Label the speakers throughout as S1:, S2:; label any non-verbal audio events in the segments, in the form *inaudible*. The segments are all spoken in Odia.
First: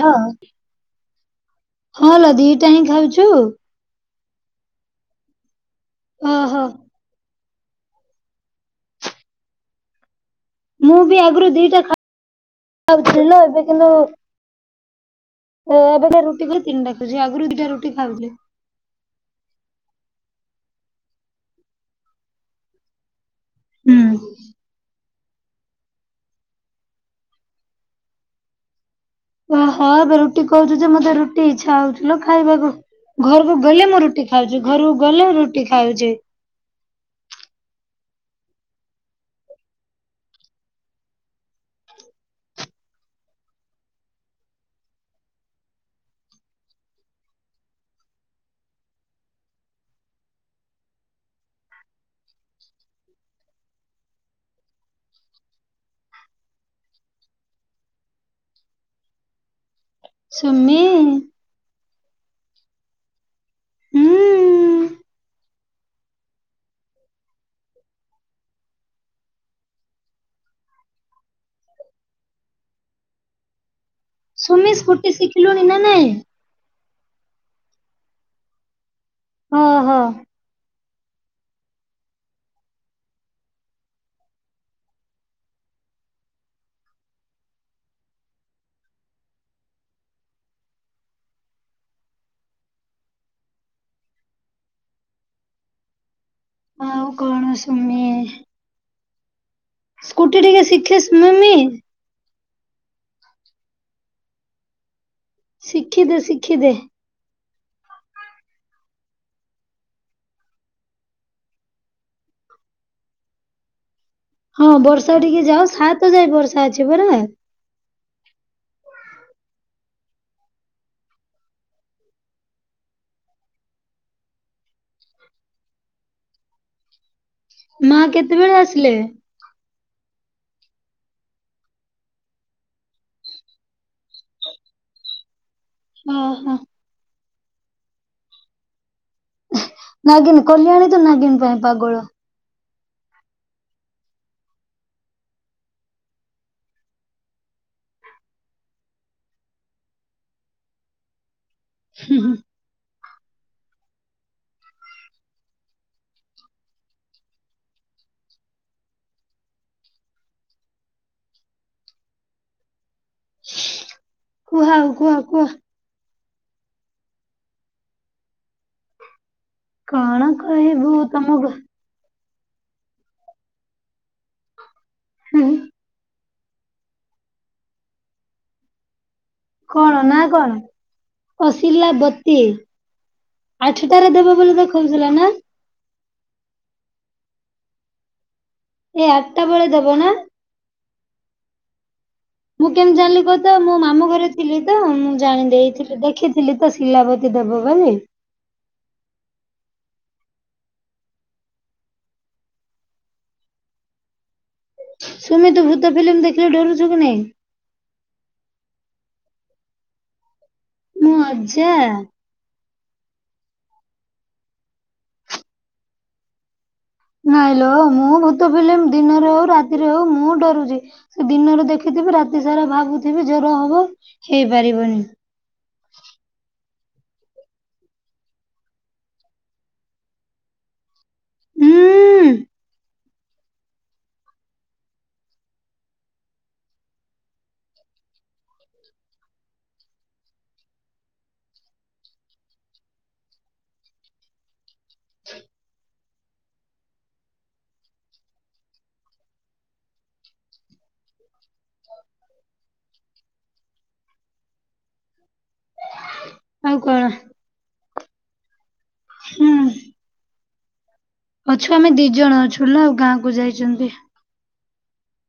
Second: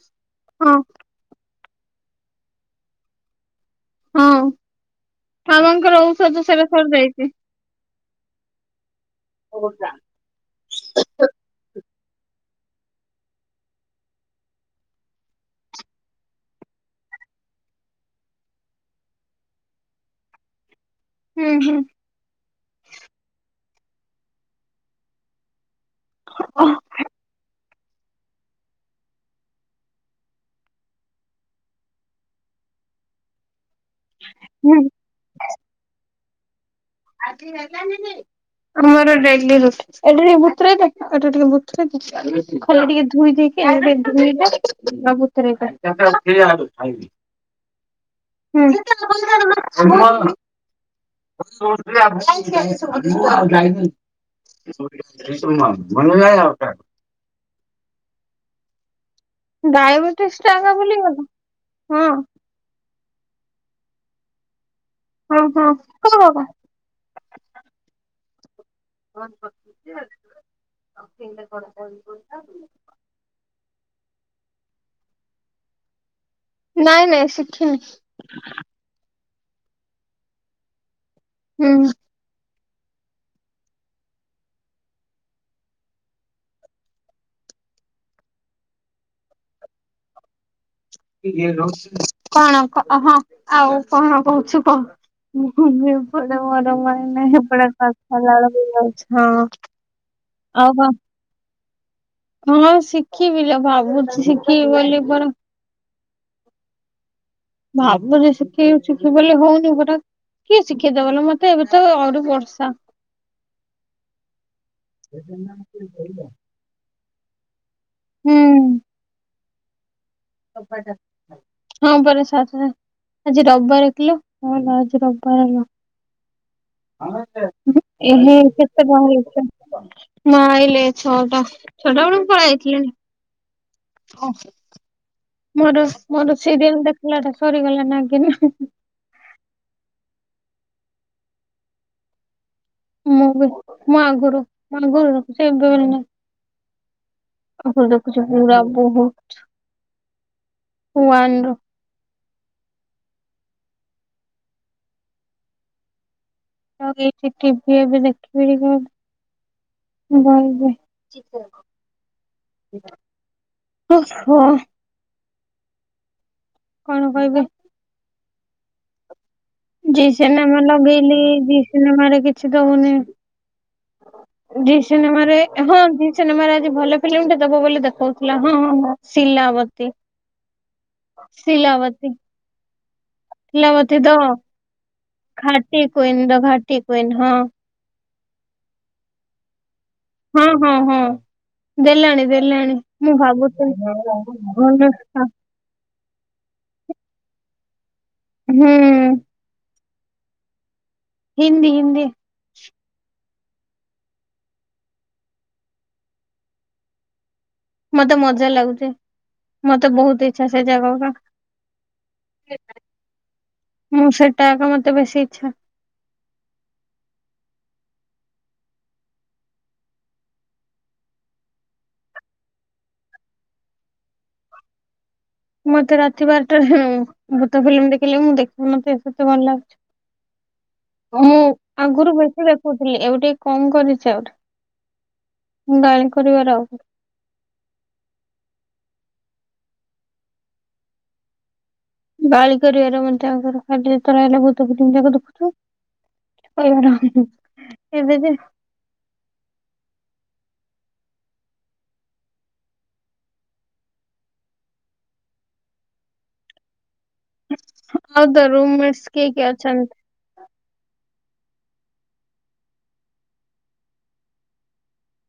S1: ଲ
S2: ହଁ
S1: ହଁଲୋ ଦିଟା ହିଁ ଖାଉଚୁ?
S2: ହଁ ମାମାଙ୍କର ଔଷଧ
S1: ଓହୋ।
S2: ସେଟା ସରିଯାଇଛି। *unintelligible*
S1: ମୁଁ ବି ଆଗରୁ ଦିଟା ଖଉଥିଲି ନା ଏବେ କିନ୍ତୁ ଏବେକା ରୁଟି କୁ ତିନିଟା ଖାଉଛି ଆଗରୁ ଦିଟା ରୁଟି ଖାଉଥିଲି।
S2: ହୁଁ ହୁଁ।
S1: ହୁଁ।
S2: *unintelligible*
S1: ଓହଁ ଏବେ ରୁଟି କହୁଛୁ ଯେ ମତେ ରୁଟି ଇଚ୍ଛା ହଉଚି ଲୋ ଖାଇବାକୁ ଘରକୁ ଗଲେ ମୁଁ ରୁ ରୁଟି ଖାଉଛି
S2: ହୁଁ
S1: ଘରକୁ ଗଲେ ରୁଟି ଖାଉଛି।
S2: ଆମର ଡେଲି ରୁଟି। ଏଇଟା ଟିକେ ବୁତୁରେଇଦେ ଏଟା ଟିକେ ବୁତୁରେଇଦେ ଖାଲି ଟିକେ ଧୋଇ ଦେଇକି ଏଇଟା ଟିକେ *unintelligible* *unintelligible* ଉଠିଯାଆନ୍ତୁ ଖାଇବି। ହୁଁ *unintelligible* ହେମ *unintelligible* *unintelligible* ଡାଇବେଟିସ ଟା ଆଗ
S1: ସୁମି
S2: ଭୁଲିଗଲ ହଁ।
S1: ହୁଁ ଉଁ।
S2: ହଁହଁ କଣ ହବ? *inaudible*
S1: ସୁମି ସ୍କୁୁଟି ଶିଖିଲୁଣି ନା ନାଇଁ।
S2: ନାଇଁ ନାଇଁ ଶିଖିନି।
S1: ହଁ ହଁ।
S2: ହୁଁ। କଣ କ ହଁ ଆଉ କଣ କହୁଛୁ କହ। *unintelligible* ପଡ ମର
S1: ଆଉ
S2: ମାଇ ନାଇ
S1: କଣ
S2: ପା
S1: ସୁମି
S2: ଲଳଛ ହଁ
S1: ସ୍କୁଟି ଟିକେ
S2: ଆଉ କଣ
S1: ଶିଖିଶ୍ ମମି।
S2: ହଁ ଶିଖିବି ନା ଭାବୁଛି ଶିଖିବି ବୋଲି ପର
S1: ଶିଖିଦେ ଶିଖିଦେ।
S2: ଭାବୁଛି ଶିଖେଇ ଶିଖ ବୋଲି ହଉନି ଗୋଟା। କିଏ ଶିଖେଇଦବଲ ମତେ ଏବେ ତ ଆହୁରି ବର୍ଷା।
S1: ହଁ ବର୍ଷା ଟିକେ ଯାଅ ସାତ ଯାଏ ବର୍ଷା ଅଛି ପରା।
S2: ହୁଁ *unintelligible* ହଁ ପରେ ସାତ ଆଜି ରବିବାର କିଲ ହଁ ଆଜି ରବିବାର ହେଲା।
S1: ମା
S2: ଏହେ
S1: କେତେବେଳେ
S2: କେତ
S1: ଆସିଲେ?
S2: ବାହାର କରଚି। ମା ଆଇଲେ ଛଅଟା ଛୋଟା ବେଳେ ପଳଥିଲଥିଲେ। ମୋର ମୋର
S1: ଓହୋ।
S2: ସିରିଏଲ ଦେଖିଲା ଟା ସରିଗଲା ନାଗିନ।
S1: ନାଗିିନ କଲ୍ୟାଣୀ ତ ନାଗିିନ ପାଇଁ ପାଗଳ।
S2: ମୁଁ ବି ମଁ ଆଗରୁ ମୋ ଆଗରୁ ସେ ଏବେ ନାହିଁ। ଆ ଦେଖୁଛି ପୁରୁରା ବହୁତ ହୁଆନ ର।
S1: ହୁଁ।
S2: ଲଗେଇକି ଟିଭି ଏ ବି ଦେଖିବି। ବ ହ।
S1: କୁହଉ କୁହ କୁହ।
S2: କଣ କହିବ। ଜି
S1: କଣ
S2: ସେନେମା
S1: କହିବୁ ତମକୁ
S2: ଲଗେଇଲି। ସିନେମାରେ କିଛି ଦଉନି ଜି ସିନେମାରେ
S1: ହୁଁ
S2: ହଁ ସିନେମାରେ ଆଜି ଭଲ ଫିଲ୍ମ ଟେ ଦବ ବୋଲି ଦେଖଉଥିଲା ହଁ ହଁ ହଁ। ଶିଲାବତି
S1: କଣ ନା
S2: ଶିଲାବତି।
S1: ତି।
S2: ସିଲା ବତି ଦ
S1: ଦେଖଉଥିଲା ନା?
S2: ଘାଟି କୁଇନ ତ ଘାଟି କୁଇନ ହଁ।
S1: ଏ ଆଟଟା ବେଳେ ଦେବେ ନା।
S2: ହଁ ହଁ ହଁ ଦେଲାଣି ଦେ
S1: ମୁଁ କେମିତି ଜାଣିଲି କ ତ ମୋ ମାମୁଁ ଘରେ ଥିଲି
S2: ହୁଁ
S1: ତ ମୁଁ ଜାଣି ଦେଇେଇଥିଲି। ଦେଖିଥିଲି ତ ସିଲାବତୀ ଦେବ ବୋଲି।
S2: ହୁଁ। ହିନ୍ଦୀ ହିନ୍ଦୀ।
S1: ସୁମି ତୁ ଭୂତ ଫିଲ୍ମ ଦେଖିଲେ ଡରୁଛୁ କି ନାଇଁ।
S2: ମତେ ମଜା ଲାଗୁଚେ ମତେ ବହୁତିି।
S1: ମୁଁ ଅଜା
S2: *unintelligible* ମୁଁ ସେଇଟା ଏକ ମତେ ବେଶୀ ଇଚ୍ଛା।
S1: ନାଇଁଲୋ ମୁଁ ଭୂତ ଫିଲିମ ଦିନରେ ହଉ ରାତିରେ ହଉ ମୁଁ ଡରୁଚି। ସେ ଦିନରେ ଦେଖିଥିବି ରାତି ସାରା ଭାବୁଥିବି ଜର ହବ ହେଇପାରିବନି।
S2: ମତେ ରାତି ବାରଟା ଜାଣ ଭୂତ ଫିଲ୍ମ ଦେଖିଲେ ମୁଁ ଦେଖ ମତେ ସେତେ ଭଲ ଲାଗୁଚି।
S1: ହ
S2: ମୁଁ ଆଗରୁ ବେଶୀ ଦେଖୁଥିଲି ଏବେଟେ କଣ କରିଚି ଆହୁରି ଗାଳି କରିବାର ଆଉ। ଗାଳି କରିବାର ମତେ ଆଙ୍କର ଖାଲି ଯେତେବେଳେ ଅଇଲେ ଭୁତ ଫିଲିମ ଯାକ ଦେଖୁଚୁ। *unintelligible*
S1: *unintelligible* ଆଉ କଣ?
S2: ଆଉ ତୋ ରୁମ୍ ମେଟସ୍ କିଏ କିଏ
S1: ହୁଁ
S2: ଅଛନ୍ତି?
S1: ଅଛୁ ଆମେ ଦି ଜଣ ଅଛୁ ନା ଆଉ ଗାଁକୁୁ ଯାଇଚନ୍ତି।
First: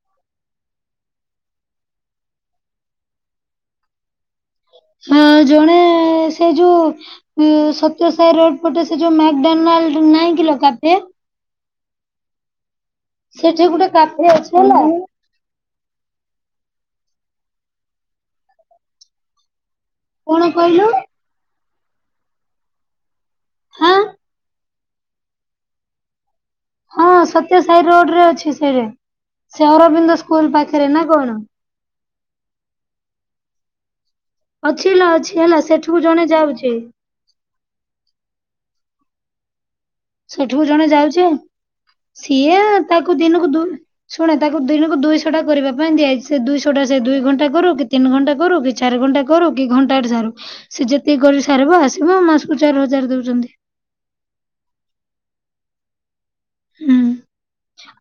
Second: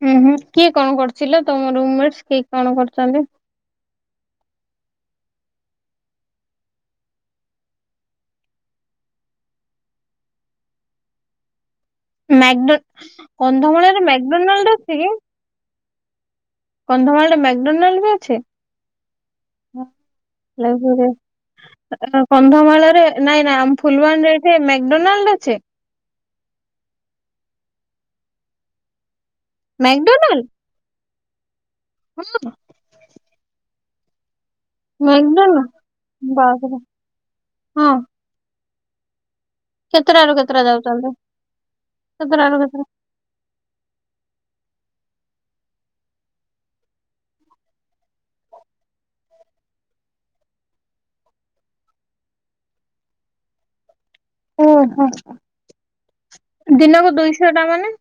S2: ହୁଁ ହୁଁ କିଏ କଁ କରୁଚି ଲୋ ତମ ରୁମ୍ ମେଟସ୍ କିଏ କଣ କରୁଚନ୍ତି?
S1: ହଁ ଜଣେ ସେ ଯୋଉ ଇଏ ସତ୍ୟସାଇ ରୋଡ ପଟେ ସେ ଯୋଉ ମେକଡୋନାଲ୍ଡ ନାଇଁ କିଲୋ କାଫେ?
S2: ମେକଡୋ
S1: ସେଠି ଗୋଟେ
S2: କନ୍ଧମାଳରେ
S1: କାଫେ ହେଲା
S2: ମେକଡୋନାଲ୍ଡ ଅଛି କି? କନ୍ଧମାଳରେ ମେକଡୋନାଲ୍ଡ ବି ଅଛି? *unintelligible*
S1: କଣ କହିଲୁ
S2: ଅ କନ୍ଧମାଳରେ ନାଇଁ ନାଇଁ ଆମ
S1: ହାଁ
S2: ଫୁଲବାଣୀରେ ଏଇଠେ ମେକଡୋନାଲ୍ଡ ଅଛି?
S1: ହଁ ସତ୍ୟସାଇ ରୋଡରେ ଅଛି ସେଇରେ ସେ ଅରବିନ୍ଦ
S2: ମ୍ୟାକଡୋନାଲ୍ଡ
S1: ସ୍କୁଲ ପାଖେରେ ନା କଣ।
S2: *unintelligible*
S1: ଅଛି ହେଲା ଅଛି ହେଲା
S2: ମେକଡୋନା
S1: ସେଠୁକୁ ଜଣେ ଯାଉଛି
S2: ବାପରେ ହଁ। କେତେଟାରୁ କେତେଟା
S1: ସେଠୁକୁ ଜଣେ
S2: ଯାଉଛନ୍ତି?
S1: ଯାଉଚି ଆଉ
S2: କେତେଟାରୁ
S1: ସିଏ
S2: କେତେଟା?
S1: ତାକୁ ଦିନକୁ ଦୁଇ ଶୁଣ ତାକୁ ଦିନୁକୁ ଦୁଇଶଟା କରିବା ପାଇଁ ଦିଆହେଇଚି ସେ ଦୁଇଶଟା ସେ ଦୁଇ ଘଣ୍ଟା କରୁ କି ତିନି ଘଣ୍ଟା କରୁ କି ଚାରି ଘଣ୍ଟା କରୁ କି ଘଣ୍ଟାକରେ ସାରୁ। ସିଏ ଯେତିକି କରି ସାରିବ ଆସିବ ମାସୁକୁ ଚାର୍ ହଜାର ଦଉଚନ୍ତି।
S2: ଓହୋ
S1: ହୁଁ
S2: ଦିନକୁ ଦୁଇଶଟା ମାନେ?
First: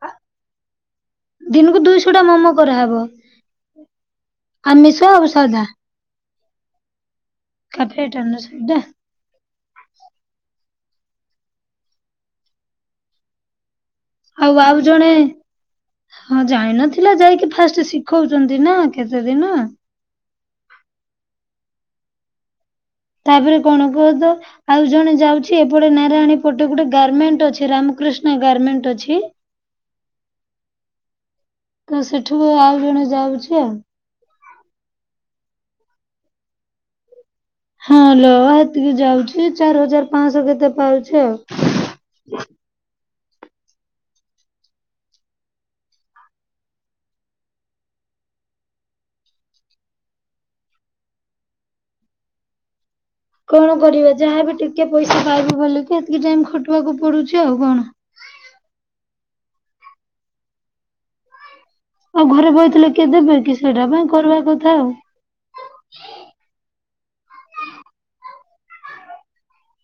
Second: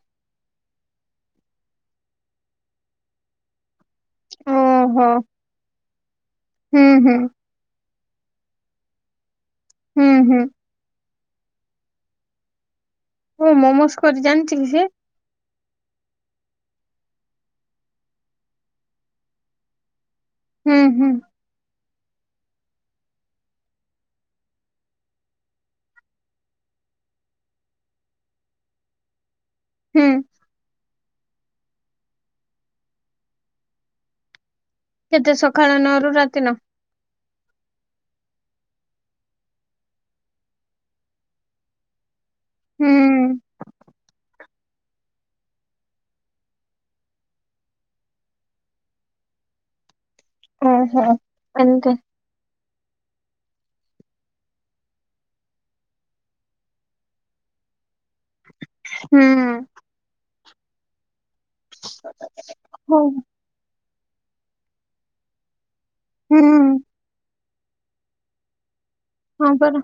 S1: ଦିନୁକୁ ଦୁଇଶଟା ମୋମୋ କରାହବ
S2: ଓହୋ
S1: ଆମିଷ ଆଉ ସାଧା।
S2: ହୁଁ ହୁଁ।
S1: କାଫେଟା ନା ସେଇଟା।
S2: ହୁଁ ହୁଁ। ଓ ମୋମୋସ୍ କରି ଜାଣିଛି
S1: ଆଉ
S2: କି
S1: ଆଉ
S2: ସିଏ?
S1: ଜଣେ ହଁ ଜାଣି ନଥିଲା ଯାଇକି ଫାଷ୍ଟ ଶିଖଉଚନ୍ତି ନା କେତେ ଦିନ।
S2: ହୁଁ ହୁଁ।
S1: ତାପରେ କଣ କୁହ ତ ଆଉ ଜଣେ ଯାଉଚି ଏପଟେ ନାରାୟଣୀ ପଟେ ଗୋଟେ ଗାରମେଣ୍ଟ ଅଛି ରାମକୃଷ୍ଣ ଗାରମେଣ୍ଟ ଅଛି।
S2: ହୁଁ।
S1: କୁ ସେଠୁକୁ ଆଉ ଜଣେ ଯାଉଚି ଆଉ।
S2: କେତେ ସଖାଳ ନଅରୁ ରାତି ନଅ।
S1: ହଁ ଲୋ ହେତିକି ଯାଉଚି ଚାର୍ ହଜାର ପାଁଶ କେତେ ପାଉଚି ଆଉ।
S2: ହୁଁ। ଓହୋ ଏମତି।
S1: କଣ କରିବା ଯାହା ବି ଟିକେ ପଇସା ପାଇବେ ବୋଲିକି ହେତିକି ଟାଇମ୍ ଖଟିବାକୁ ପଡୁଚି ଆଉ କଣ।
S2: ହୁଁ।
S1: ଆଉ ଘରେ ବଇଥିଲେ
S2: ହଉ
S1: କିଏ ଦେବେ କି ସେଇଟା ପାଇଁ କରିବା କଥା ଆଉ।
S2: ହୁଁ। ହଁ ଚାଲ।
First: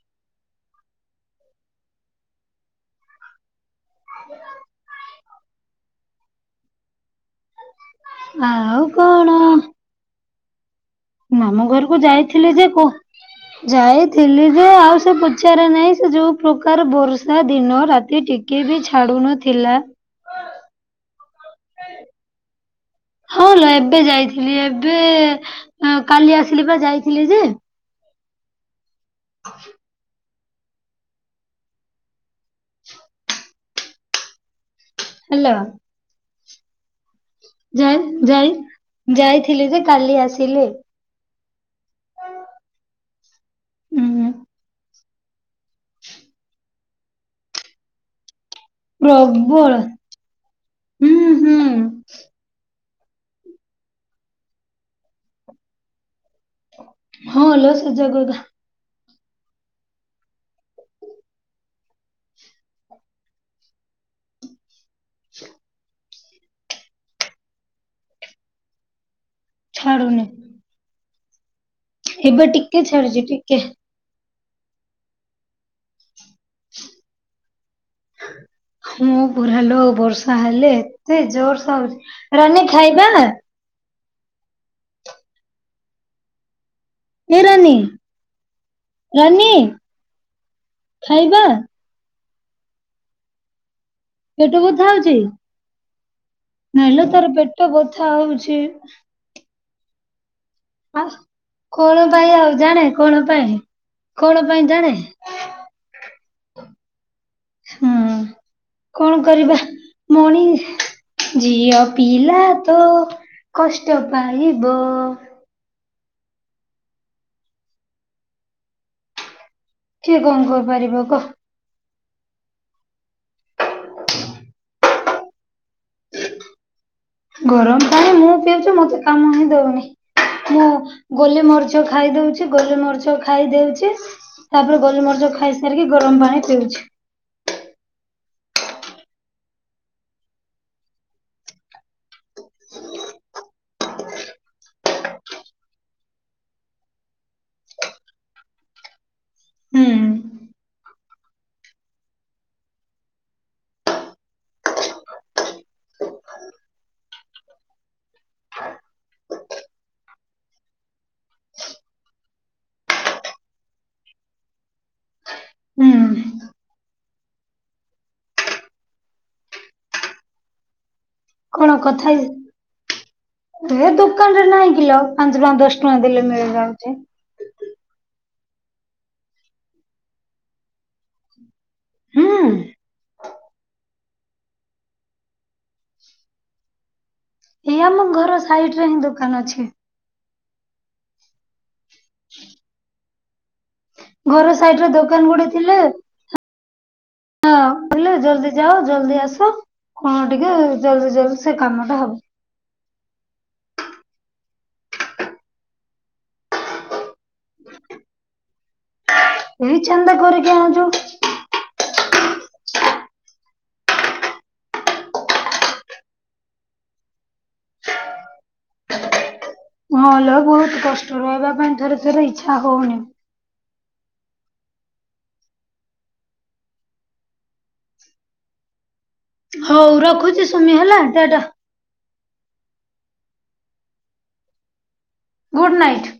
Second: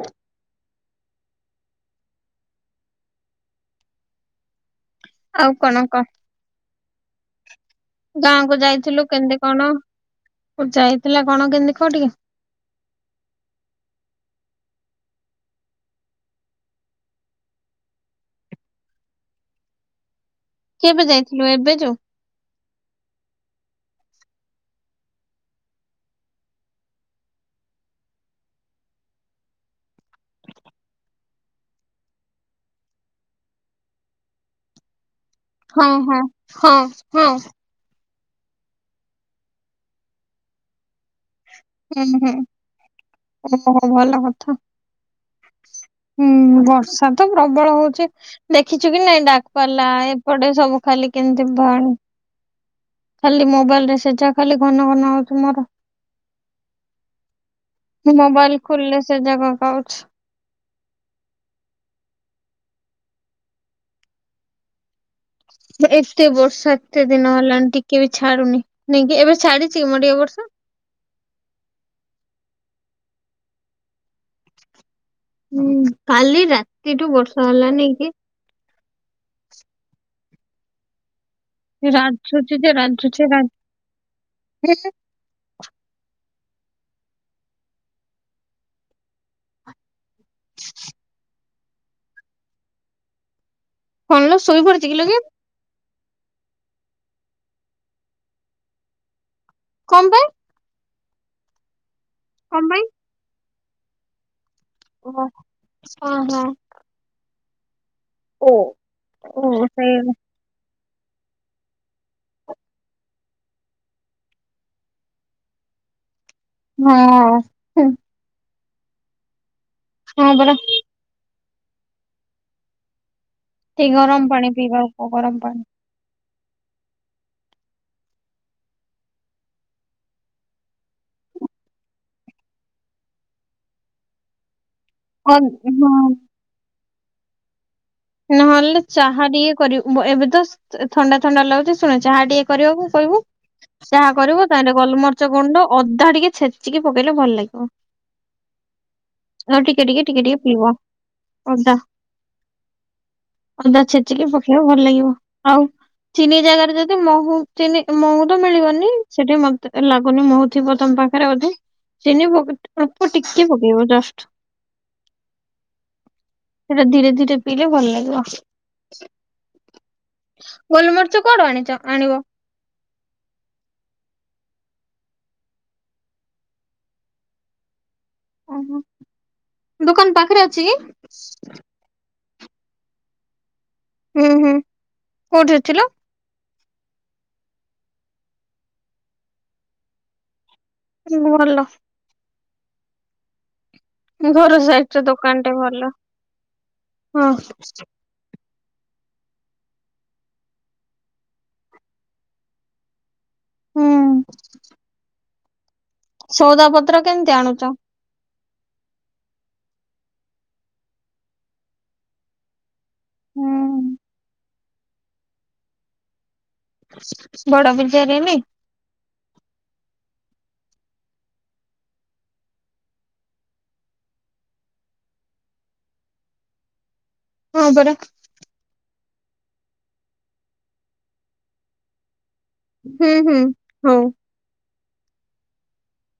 S1: *inaudible*
S2: ଆଉ କଣ କ। ଗାଁକୁ ଯାଇଥିଲୁ କେମିତି କଣ ଉଟ୍ ଯାଏ।
S1: ମାମୁଁ ଘରୁକୁ ଯାଇଥିଲି ଯେ କୋ ଯାଇଥିଲି ଯେ ଆଉ ସେ ପୁଚାର ନାଇଁ ସେ ଯୋଉ ପ୍ରକାର ବର୍ଷା ଦିନ ରାତି ଟି କିଏ ବି ଛାଡୁନଥିଲା।
S2: କେବେ ଯାଇଥିଲୁ ଏବେ ଯୋଉ
S1: ହଁ ଲୋ ଏବେ ଯାଇଥିଲି ଏବେ ଆଁ କାଲି ଆସିଲି ବା ଯାଇଥିଲି ଯେ *inaudible* ହାଲୋ।
S2: ହଁ ହଁ ହଁ ହଁ।
S1: ଯାଇନ୍ ଯାଇନ୍ ଯାଇଥିଲି ଯେ କାଲି ଆସିଲି।
S2: ହୁଁ ହୁଁ ଓହୋ ଭଲ
S1: ହୁଁ
S2: କଥା। ହୁଁ ବର୍ଷା ତ ପ୍ରବଳ ହଉଚି। ଦେଖିଛୁ କି ନାଇଁ ଡାକ୍
S1: ପ୍ରବଳ
S2: ପାଲା ଏପଟେ ସବୁ ଖାଲି
S1: ହୁଁ
S2: କେମିତି
S1: ହୁଁ
S2: ବାହା ଖାଲି ମୋବାଇଲ୍ ରେ ସେଇଟା ଖାଲି ଘନ ଘନ ଆଉଚି ମୋର।
S1: ହଁ ଲୋ। ସେ
S2: ମୁଁ
S1: ଜାଗା
S2: ମୋବାଇଲ ଖୋଲିଲେ ସେ ଜାଗାକୁ ଆଉଚି। ଏତେ ବର୍ଷା ଏତେ ଦିନ ହେଲାଣି ଟିକେ ବି ଛାଡୁନି ନାଇଁ କି ଏବେ ଛାଡିଛି ମୋ ଟିକେ
S1: ଛାଡୁନି
S2: ବର୍ଷା।
S1: ଏବେ ଟିକେ ଛାଡିଛି ଟିକେ।
S2: ହୁଁ କାଲି ରାତିରୁ ବର୍ଷା ହେଲାନି କି?
S1: ହଁ ପରାଲୋ ବର୍ଷା ହେଲେ ଏତେ ଜୋର ତ ହଉଚି
S2: ରାଝୁଛି
S1: ରାନି ଖାଇବା।
S2: ହୁଁ।
S1: ଏ ରାନୀ ରାନୀ ଖାଇବା।
S2: କଣ ଲୋ
S1: ପେଟ
S2: ଶୋଇ
S1: ବଥା
S2: ପଡିଛି କିଲୋ
S1: ହଉଚି
S2: କି
S1: ନାଇଁ ଲୋ ତାର ପେଟ ବଥା ହଉଚି।
S2: କଣ ପାଇଁ।
S1: ଆ କଣ ପାଇଁ ଆଉ
S2: କଣ
S1: ଜାଣେ
S2: ପାଇଁ?
S1: କଣ ପାଇଁ କଣ ପାଇଁ ଜାଣେ।
S2: ହଁ ଓହୋ।
S1: ହୁଁ
S2: ଓ
S1: କଣ
S2: ଓ
S1: କରିବା
S2: ସେ
S1: ମଣି। ଝିଅ ପିଲା ତ କଷ୍ଟ ପାଇବ।
S2: ହଁ। ହୁଁ
S1: କିଏ
S2: ହଁ
S1: କଣ
S2: ପରା
S1: କରିପାରିବ କହ।
S2: ଟିକେ ଗରମ ପାଣି ପିଇବାକୁ କହ ଗରମ ପାଣି।
S1: ଗରମ ପାଣି ମୁଁ ପିଉଚି ମତେ କାମ ହିଁ ଦଉନି। ମୁଁ ଗୋଲି ମରିଚ ଖାଇଦଉଚି ଗୋଲି ମରିଚ ଖାଇଦେଉଚି। ତାପରେ ଗୋଲ ମରିଚ
S2: ଅ-
S1: ଖାଇସାରିକି
S2: ହଁ
S1: ଗରମ ପାଣି ପିଉଚି।
S2: ନହେଲେ ଚାହା ଟିକେ କରିବୁ ଏବେ ତ ଥଣ୍ଡା ଥଣ୍ଡା ଲାଗୁଚି ଶୁଣେ ଚାହା ଟିକେ କରିବାକୁୁ କହିବୁ। ଚାହା କରିବୁ ତାନେ ଗୋଲମରିଚ ଗୁଣ୍ଡ ଅଦା ଟିକେ ଛେଚିକି ପକେଇଲେ ଭଲ ଲାଗିବ।
S1: ଁ *unintelligible*
S2: ହଁ ଟିକେ ଟିକେ ଟିକେ ପିଇବ ଅଦା। ଅଦା ଛେଚିକି ପକେଇବ ଭଲ ଲାଗିବ ଆଉ ଚିନି ଜାଗାରେ ଯଦି ମହୁ ଚିନି ମହୁ ତ ମିଳିବନି ସେଠି ମତେ ଲାଗୁନି ମହୁ ଥିବ ତମ ପା ତାର ଅଧେ ଚିନି ବ ଅଳ୍ପ ଟିକେ ପକେଇବ ଜଷ୍ଟ।
S1: ହ *unintelligible*
S2: ହେରା ଧୀରେ ଧୀରେ ପିଇଲେ ଭଲ ଲାଗିବ। ଗୋଲମରିଚ କଣ?
S1: କଣ କଥା ହେଇ ଏ ଦୋକାନରେ ନାଇଁ କିିଲ ପାଞ୍ଚ ଟଙ୍କା ଦଶ ଟଙ୍କା ଦେଲେ ମିଳି ଯାଉଚି।
S2: ଓହୋ ଦୁକାନ ପାଖରେ ଅଛି କି?
S1: ହୁଁ।
S2: ହୁଁ ହୁଁ କୋଉଠି ଅଛି ଲୋ?
S1: ଏଇ ଆମ ଘର ସାଇଡରେ ହିଁ ଦୋକାନ ଅଛି।
S2: ଭଲ।
S1: ହୁଁ *unintelligible* ଘର ସାଇଡ ରେ
S2: ସାଇଟରେ
S1: ଦୋକାନ ଗୋଟେ
S2: ଦୋକାନଟେ
S1: ଥିଲା
S2: ଭଲ
S1: ହଁ ହେଲେ ଜଲଦି ଯାଅ ଜଲ୍ଦି ଆସ କଣ ଟିକେ ଜଲ୍ଦି ଜଲ୍ଦି ସେ କାମ ଟା ହବ।
S2: ହୁଁ। ସଉଦା ପତ୍ର କେମିତି ଆଣୁଚ?
S1: ଏଇ ଚାନ୍ଦା କରିକି ଆଣୁଚୁ।
S2: ହୁଁ। ବଡ ବିଚାରିନି *unintelligible*
S1: ହଁଲୋ ବହୁତ କଷ୍ଟ ରହିବା ପାଇଁ ଥରେ ଥରେ ଇଛା ହଉନି।
S2: ହଁ ମ୍ପରା।
S1: ହଉ ରଖୁଛି ସୋନି ହେଲା ଟାଟା।
S2: ହୁଁ ହୁଁ ହଉ।
S1: Good night.